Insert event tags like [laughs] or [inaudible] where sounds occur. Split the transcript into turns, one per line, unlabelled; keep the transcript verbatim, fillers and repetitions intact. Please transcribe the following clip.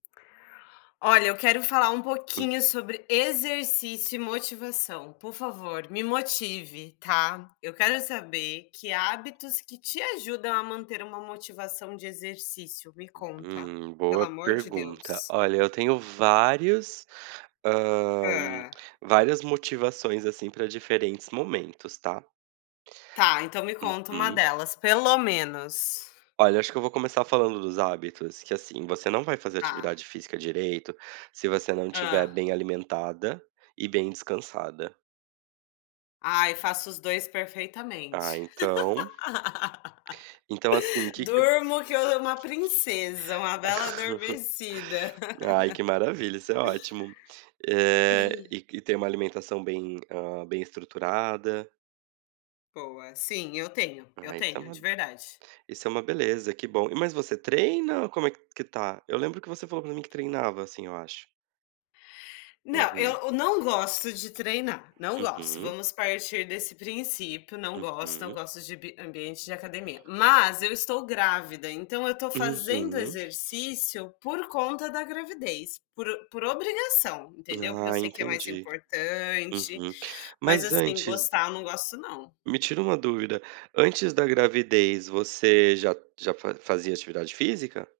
Olha, eu quero falar um
Hum.
pouquinho sobre exercício e motivação, por favor, me motive, tá? Eu quero saber que hábitos que te ajudam a manter uma motivação de exercício. Me conta,
Hum,
pelo
boa
amor de
pergunta.
Deus.
Olha, eu tenho vários, hã,
Hã.
várias motivações, assim, para diferentes momentos, tá.
Tá, então me conta uma
Uhum.
delas, pelo menos.
Olha, acho que eu vou começar falando dos hábitos, que, assim, você não vai fazer
Tá.
atividade física direito se você não estiver
Hã.
bem alimentada e bem descansada.
Ai, faço os dois
Ah,
perfeitamente.
então Então, assim, o
[laughs]
que que
Durmo que eu eu é uma princesa, uma bela adormecida.
[chuckles] Ai que
[laughs]
maravilha, isso é ótimo. Eh, e que ter uma alimentação bem, hã, bem estruturada.
Boa. Sim, eu tenho, eu
Ah, isso é
tenho de
uma
verdade.
isso é uma beleza, que bom. E mas você treina ou como é que está? Eu lembro que você falou para mim que treinava, assim, eu acho.
Não, eu
Uhum.
eu não gosto de treinar, não gosto,
Uhum.
vamos partir desse princípio. Não gosto, não
Uhum.
gosto de bi ambiente de academia, mas eu estou grávida, então eu estou fazendo
Uhum.
exercício por conta da gravidez, por o por obrigação, entendeu? Porque eu
Ah,
sei que é mais
entendi.
importante,
Uhum.
mas,
Mas
assim,
antes
gostar, eu não gosto não.
me tira uma dúvida, antes da gravidez você já já fa fazia atividade física?